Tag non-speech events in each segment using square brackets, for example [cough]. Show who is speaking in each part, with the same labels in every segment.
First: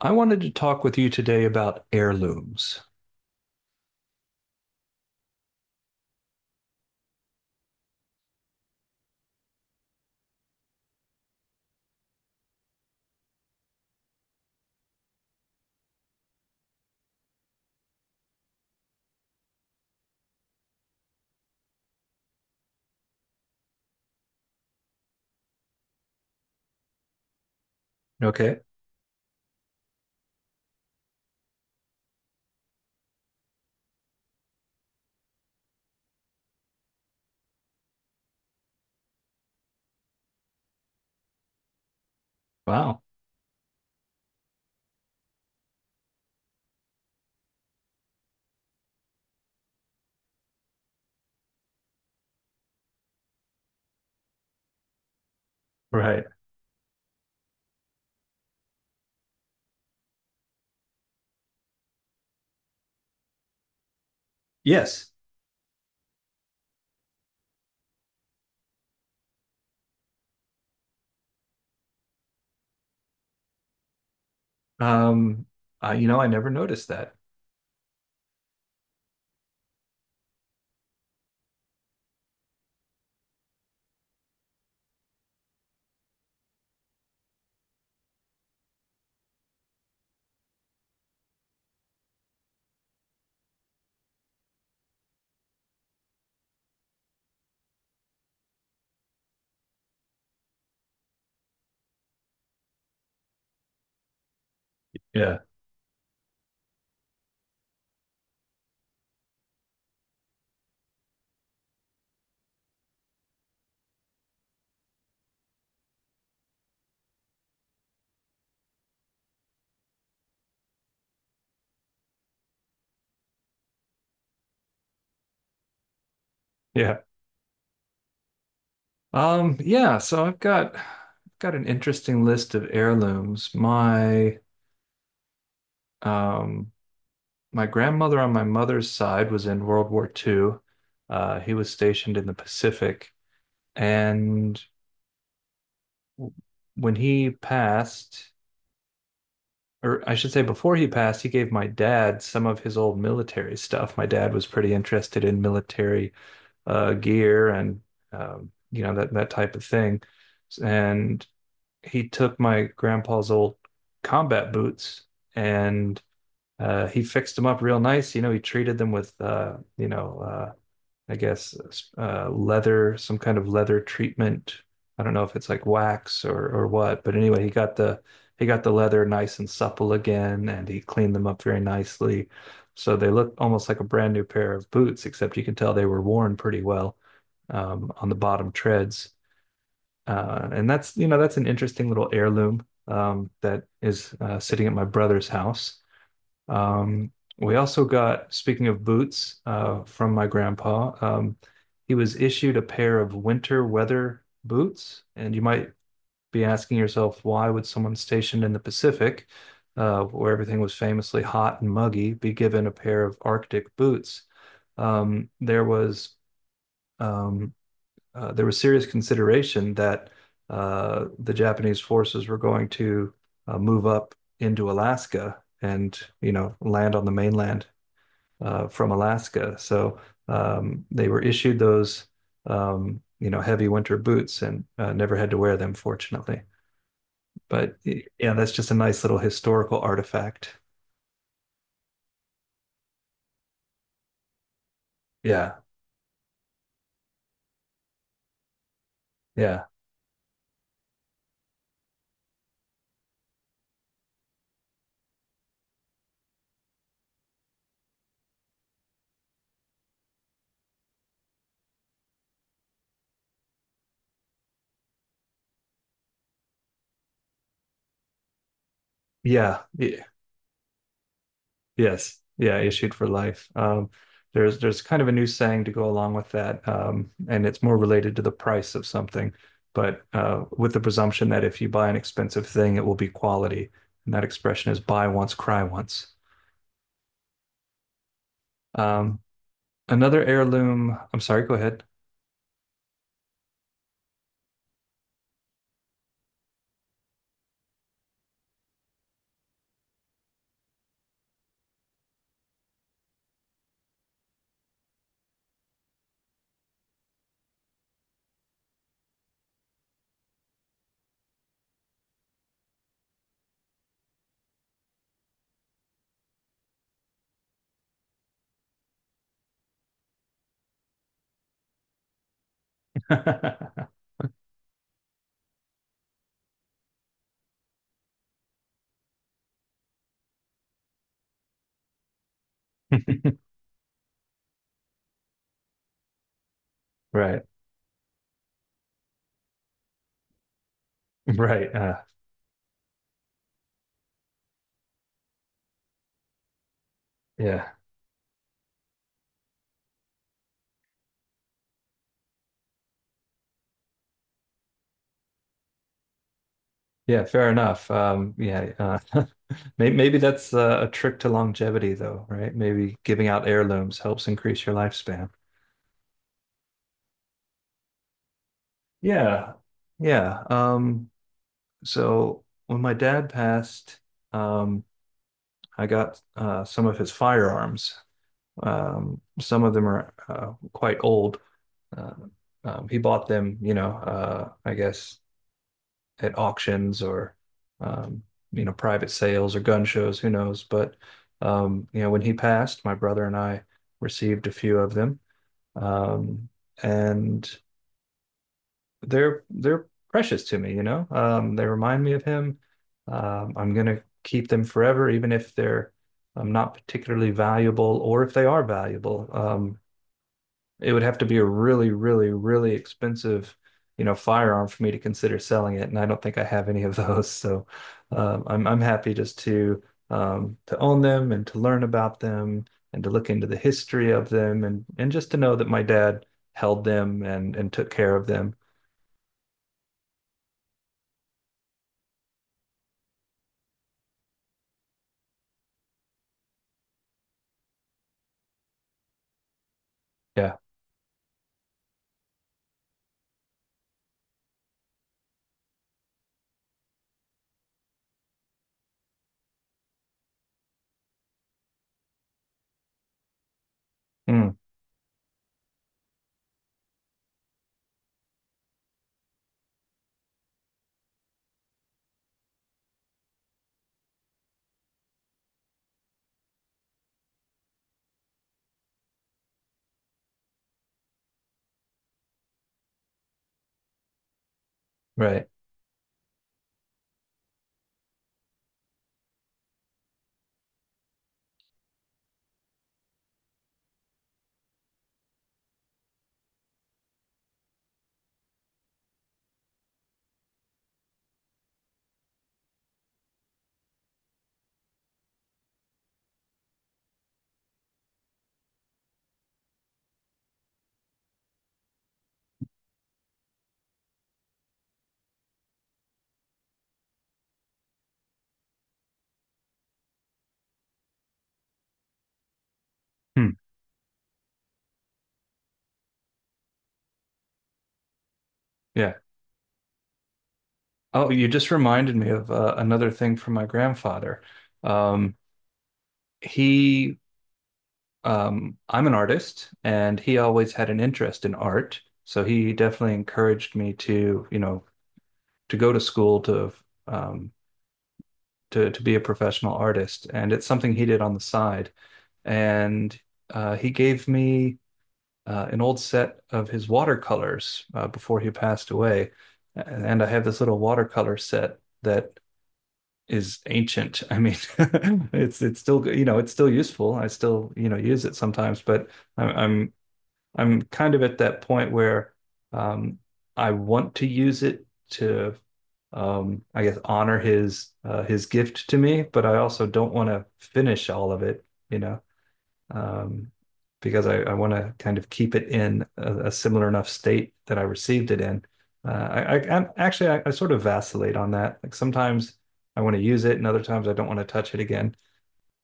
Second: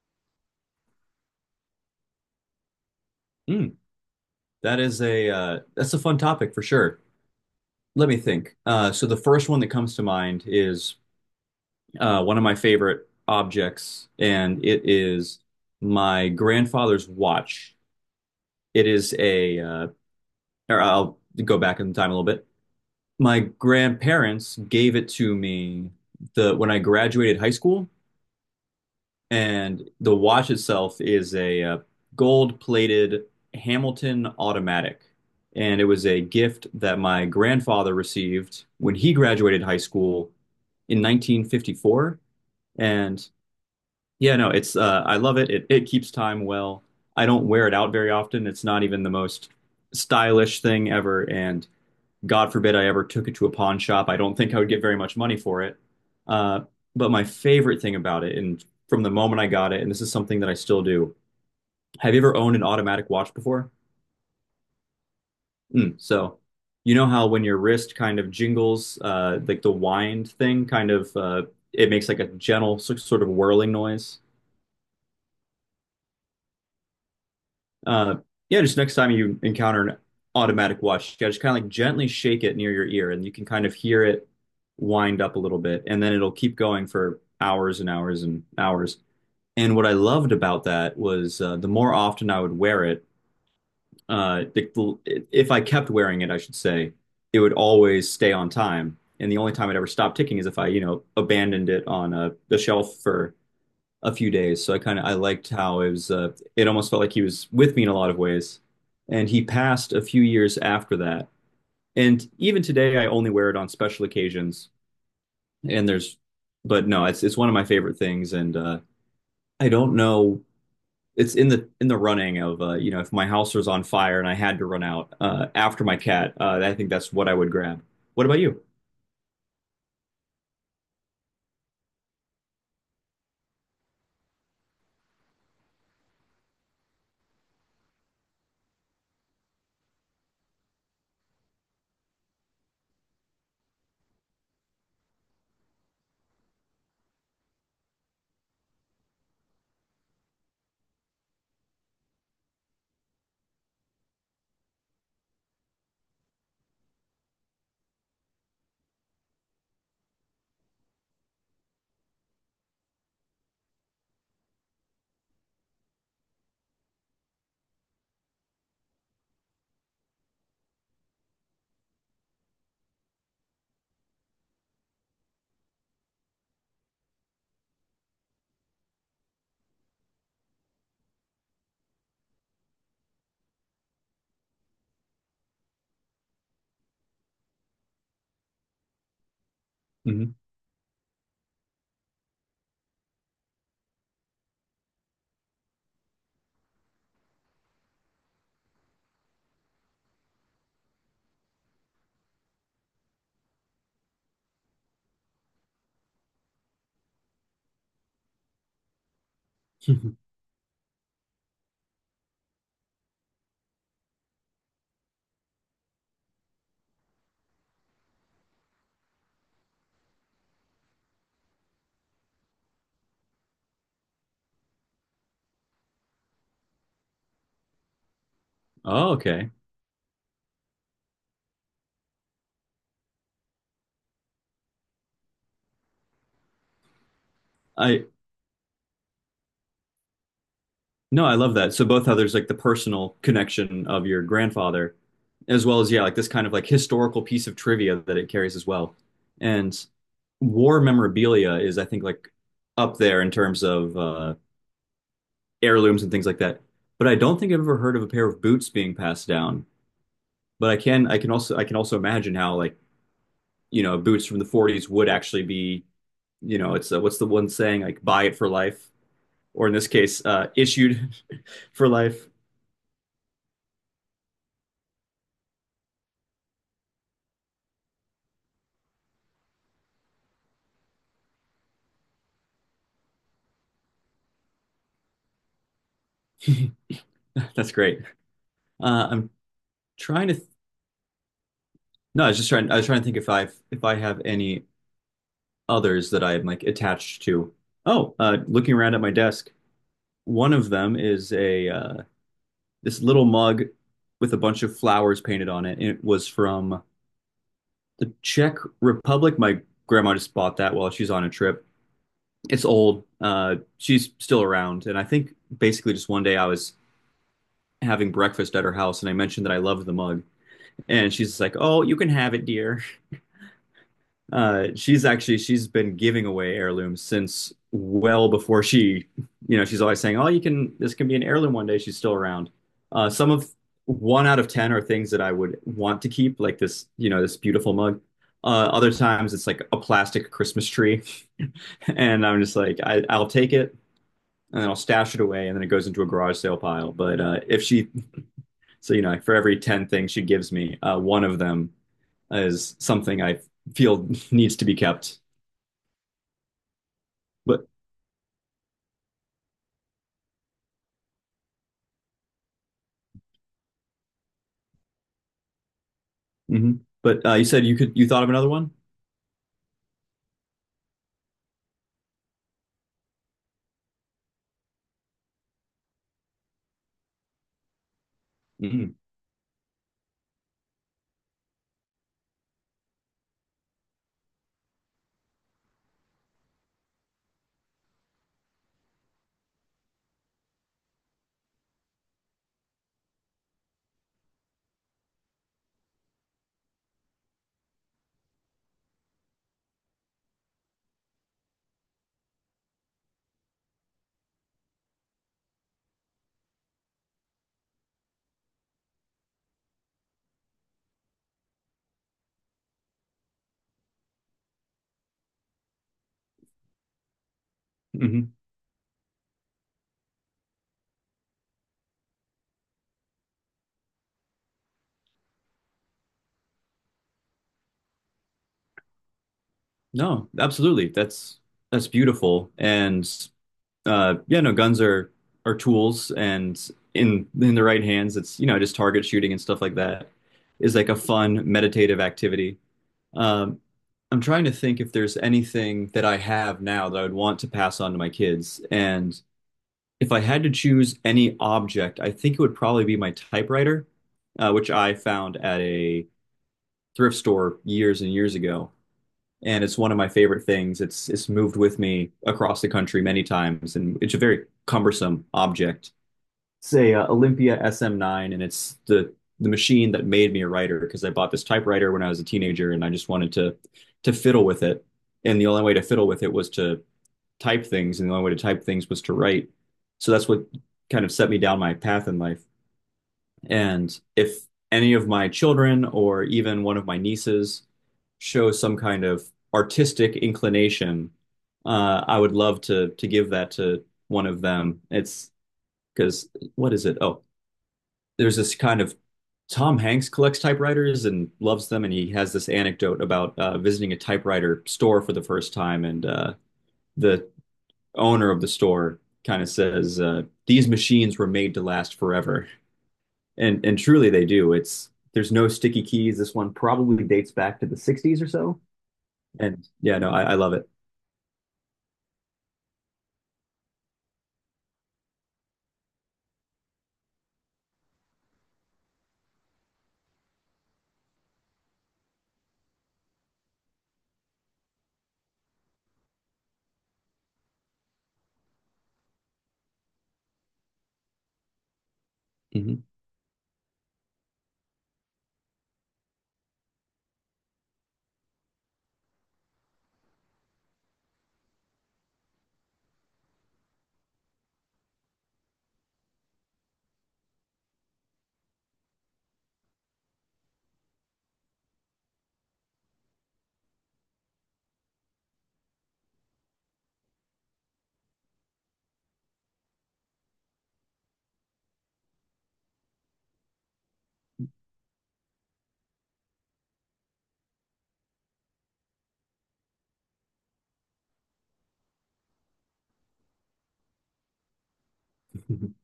Speaker 1: I wanted to talk with you today about heirlooms.
Speaker 2: Mm, that is a that's a fun topic for sure. Let me think. So the first one that comes to mind is one of my favorite objects, and it is my grandfather's watch. It is a, or I'll go back in time a little bit. My grandparents gave it to me the when I graduated high school.
Speaker 1: Okay.
Speaker 2: And the watch itself is a gold-plated Hamilton automatic. And it was a gift that my grandfather received when he graduated high school in 1954.
Speaker 1: Wow.
Speaker 2: And yeah, no, it's I love it. It keeps time well. I don't wear it out very often. It's not even the most stylish thing ever, and God forbid I ever took it to a pawn shop. I don't think I would get very much money for it.
Speaker 1: Right.
Speaker 2: Uh, but my favorite thing about it, and from the moment I got it, and this is something that I still do, have you ever owned an automatic watch before?
Speaker 1: Yes.
Speaker 2: So you know how when your wrist kind of jingles, like the wind thing kind of, it makes like a gentle sort of whirling noise?
Speaker 1: Um, I, I never noticed that.
Speaker 2: Uh, yeah, just next time you encounter an automatic watch, yeah, just kind of like gently shake it near your ear, and you can kind of hear it wind up a little bit, and then it'll keep going for hours and hours and hours. And what I loved about that was the more often I would wear it, uh, if I kept wearing it, I should say, it would always stay on time. And the only time it ever stopped ticking is if I, you know, abandoned it on the shelf for a few days. So I kind of I
Speaker 1: Yeah.
Speaker 2: liked how it was. It almost felt like he was with me in a lot of ways. And he passed a few years after that. And even today, I only wear it on special occasions. And there's, but no, it's one of my favorite things. And I don't know. It's in the running of you know, if my house was on fire and I had to run out after my cat, I think
Speaker 1: Yeah.
Speaker 2: that's what I would grab. What about you?
Speaker 1: Yeah, so I've got an interesting list of heirlooms. My um my grandmother on my mother's side was in World War II. He was stationed in the Pacific, and when he passed, or I should say before he passed, he gave my dad some of his old military stuff. My dad was pretty interested in military gear and you know that type of thing. And he took my grandpa's old combat boots and he fixed them up real nice. You know, he treated them with you know I guess, leather, some kind of leather treatment. I don't know if it's like wax or what, but anyway, he got the leather nice and supple again, and he cleaned them up very nicely. So they look almost like a brand new pair of boots, except you can tell they were worn pretty well on the bottom treads.
Speaker 2: Hmm
Speaker 1: And that's, you know, that's an interesting little heirloom that is sitting at my brother's house. Um, we also got, speaking of boots, from my grandpa, he was issued a pair of winter weather boots. And you might be asking yourself, why would someone stationed in the Pacific,
Speaker 2: [laughs]
Speaker 1: where everything was famously hot and muggy, be given a pair of Arctic boots? Um, there was um, there was serious consideration that the Japanese forces were going to move up into Alaska and you know land on the mainland from
Speaker 2: Oh, okay.
Speaker 1: Alaska. So they were issued those you know heavy winter boots and never had to wear them, fortunately. But
Speaker 2: I
Speaker 1: yeah, that's just a nice little historical artifact.
Speaker 2: No, I love that. So both how there's like the personal connection of your grandfather,
Speaker 1: Yeah,
Speaker 2: as well as yeah, like this kind of like historical piece of trivia that it carries as well.
Speaker 1: yeah,
Speaker 2: And war memorabilia is, I think, like up there in terms of heirlooms and things like that. But I don't think I've ever heard of a pair of boots being passed down. But I can, I can also imagine how like you know boots from the 40s would actually be, you know, it's what's the one saying like buy it for life,
Speaker 1: yeah.
Speaker 2: or in this case, issued [laughs] for
Speaker 1: Yes.
Speaker 2: life.
Speaker 1: Yeah, issued for life. There's kind of a new saying to go along with that, and it's more related to the price of something, but with the presumption that if you buy an expensive thing, it will be quality, and that expression is "buy once, cry once."
Speaker 2: [laughs] That's great.
Speaker 1: Um,
Speaker 2: I'm
Speaker 1: another
Speaker 2: trying to th
Speaker 1: heirloom. I'm sorry. Go ahead.
Speaker 2: no, I was just trying to think if I have any others that I'm like attached to. Oh, looking around at my desk, one of them is a this little mug with a bunch of flowers painted on it. It was from the Czech Republic. My grandma just bought that while she's on a trip. It's old. She's still around, and I think basically just one day I was having breakfast at her house, and I mentioned that I loved the mug, and she's just like, "Oh, you can have it, dear."
Speaker 1: [laughs]
Speaker 2: She's actually she's been giving away heirlooms since you know, she's always saying, "Oh, you can this can be an heirloom one day." She's still around. Some of One out of ten are things that I would want to keep, like this, you know, this
Speaker 1: Right.
Speaker 2: beautiful mug. Other times it's like a plastic Christmas tree,
Speaker 1: Right.
Speaker 2: [laughs] and I'm just like, I'll take it and then I'll stash it away, and then it goes into a garage sale pile. But if
Speaker 1: Yeah.
Speaker 2: she, so you know, for every ten things she gives me, one of them is something I feel [laughs] needs to be kept.
Speaker 1: Yeah. Fair
Speaker 2: But
Speaker 1: enough. Yeah. Uh, [laughs] maybe, maybe that's a trick to longevity, though, right? Maybe giving out heirlooms helps increase your lifespan.
Speaker 2: hmm But you said you thought of another one?
Speaker 1: Yeah. Yeah. So when my dad passed, um, I got some of his firearms.
Speaker 2: Hmm
Speaker 1: Some of them are quite old. Uh, he bought them, you know, I guess at auctions or, um, you know, private sales or gun shows, who knows. But, you know, when he passed, my brother and I received a few of them. Um, and they're precious to me, you know. They remind me of him. I'm gonna keep them forever, even if they're not particularly valuable, or if they are valuable. It would have to be a really, really, really expensive, you know, firearm for me to consider selling it, and I don't think I have any of [laughs] those. So,
Speaker 2: hmm
Speaker 1: I'm happy just to own them and to learn about them and to look into the history of them and just to know that my dad held them and took care of them.
Speaker 2: No, absolutely. That's beautiful. And yeah, no, guns are tools, and in the right hands, it's you know just target shooting and stuff like that
Speaker 1: Yeah.
Speaker 2: is like a fun meditative activity. Um, I'm trying to think if there's anything that I have now that I would want to pass on to my kids. And if I had to choose any object, I think it would probably be my typewriter,
Speaker 1: Mm.
Speaker 2: which I found at a thrift store years and years ago, and it's one of my favorite things. It's moved with me across the country many times, and it's a very cumbersome object. It's a Olympia SM9, and it's the machine that made me a writer because I bought this typewriter when I was a teenager, and I just wanted to fiddle with it. And the
Speaker 1: Right.
Speaker 2: only way to fiddle with it was to type things, and the only way to type things was to write. So that's what kind of set me down my path in life. And if any of my children or even one of my nieces show some kind of artistic inclination, I would love to give that to one of them. It's because what is it? Oh, there's this kind of Tom Hanks collects typewriters and loves them, and he has this anecdote about visiting a typewriter store for the first time, and the owner of the store kind of says, "These machines were made to last forever."
Speaker 1: Hmm.
Speaker 2: And truly they do. It's There's no sticky keys. This one probably dates back to the 60s or so.
Speaker 1: Yeah.
Speaker 2: And yeah, no, I love it.
Speaker 1: Oh, you just reminded me of another thing from my grandfather. Um, he, I'm an artist, and he always had an interest in art. So he definitely encouraged me to, you know, to go to school um, to be a professional artist. And it's something he did on the side.
Speaker 2: Hmm
Speaker 1: And he gave me an old set of his watercolors before he passed away, and I have this little watercolor set that is ancient. I mean, [laughs] it's still you know it's still useful. I still you know use it sometimes, but I'm I'm, I'm kind of at that point where um, I want to use it to I guess honor his gift to me, but I also don't want to finish all of it. You know um, because I want to kind of keep it in a similar enough state that I received it in. I I'm, actually I sort of vacillate on that. Like sometimes I want to use it, and other times I don't want to touch it again.
Speaker 2: [laughs]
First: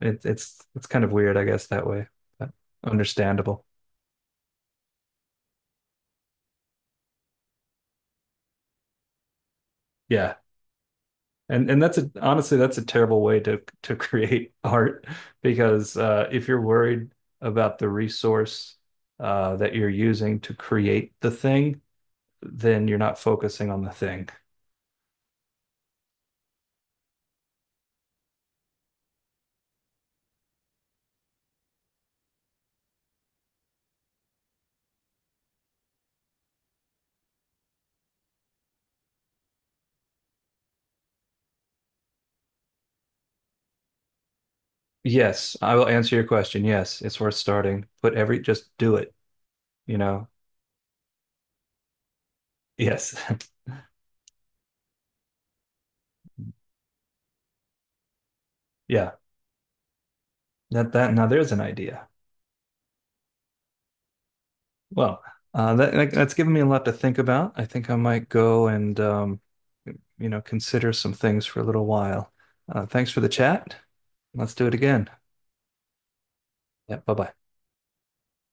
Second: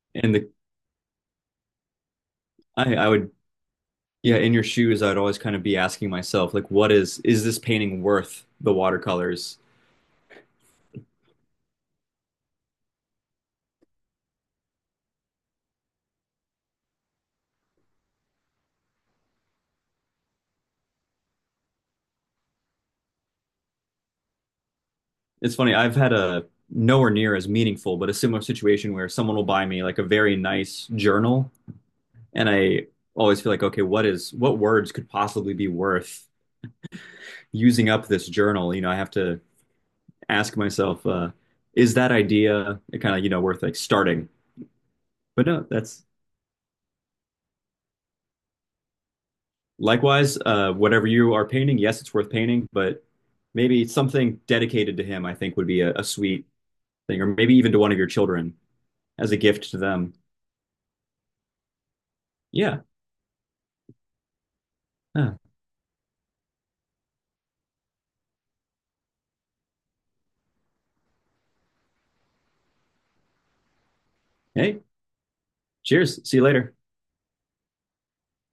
Speaker 1: It,
Speaker 2: And the
Speaker 1: it's kind of weird, I guess, that way. But
Speaker 2: I would
Speaker 1: understandable.
Speaker 2: yeah, in your shoes, I'd always kind of be asking myself, like, what is this painting worth the watercolors?
Speaker 1: Yeah. And that's a honestly that's a terrible way to [laughs] create art because if you're worried about the resource that you're using to create the thing, then you're not focusing on the thing.
Speaker 2: It's funny, I've had a nowhere near as meaningful, but a similar situation where someone will buy me like a very nice journal, and I always feel like, okay, what words could possibly be worth using up this journal? You know, I have to ask myself, is that idea kind of, you know, worth like starting? But
Speaker 1: Yes,
Speaker 2: no,
Speaker 1: I will
Speaker 2: that's
Speaker 1: answer your question. Yes, it's worth starting. Put every, just do it, you know.
Speaker 2: likewise, whatever you are painting, yes, it's worth painting, but
Speaker 1: Yes. [laughs]
Speaker 2: maybe something dedicated to him, I think would be a sweet thing, or maybe even to one of your children
Speaker 1: Yeah.
Speaker 2: as a gift to them.
Speaker 1: That that now there's an idea.
Speaker 2: Yeah.
Speaker 1: Well,
Speaker 2: Huh.
Speaker 1: that's given me a lot to think about. I think I might go and you know, consider some things for a little while. Thanks for the chat. Let's do it
Speaker 2: Hey.
Speaker 1: again.
Speaker 2: Cheers. See you later.
Speaker 1: Yeah, bye-bye.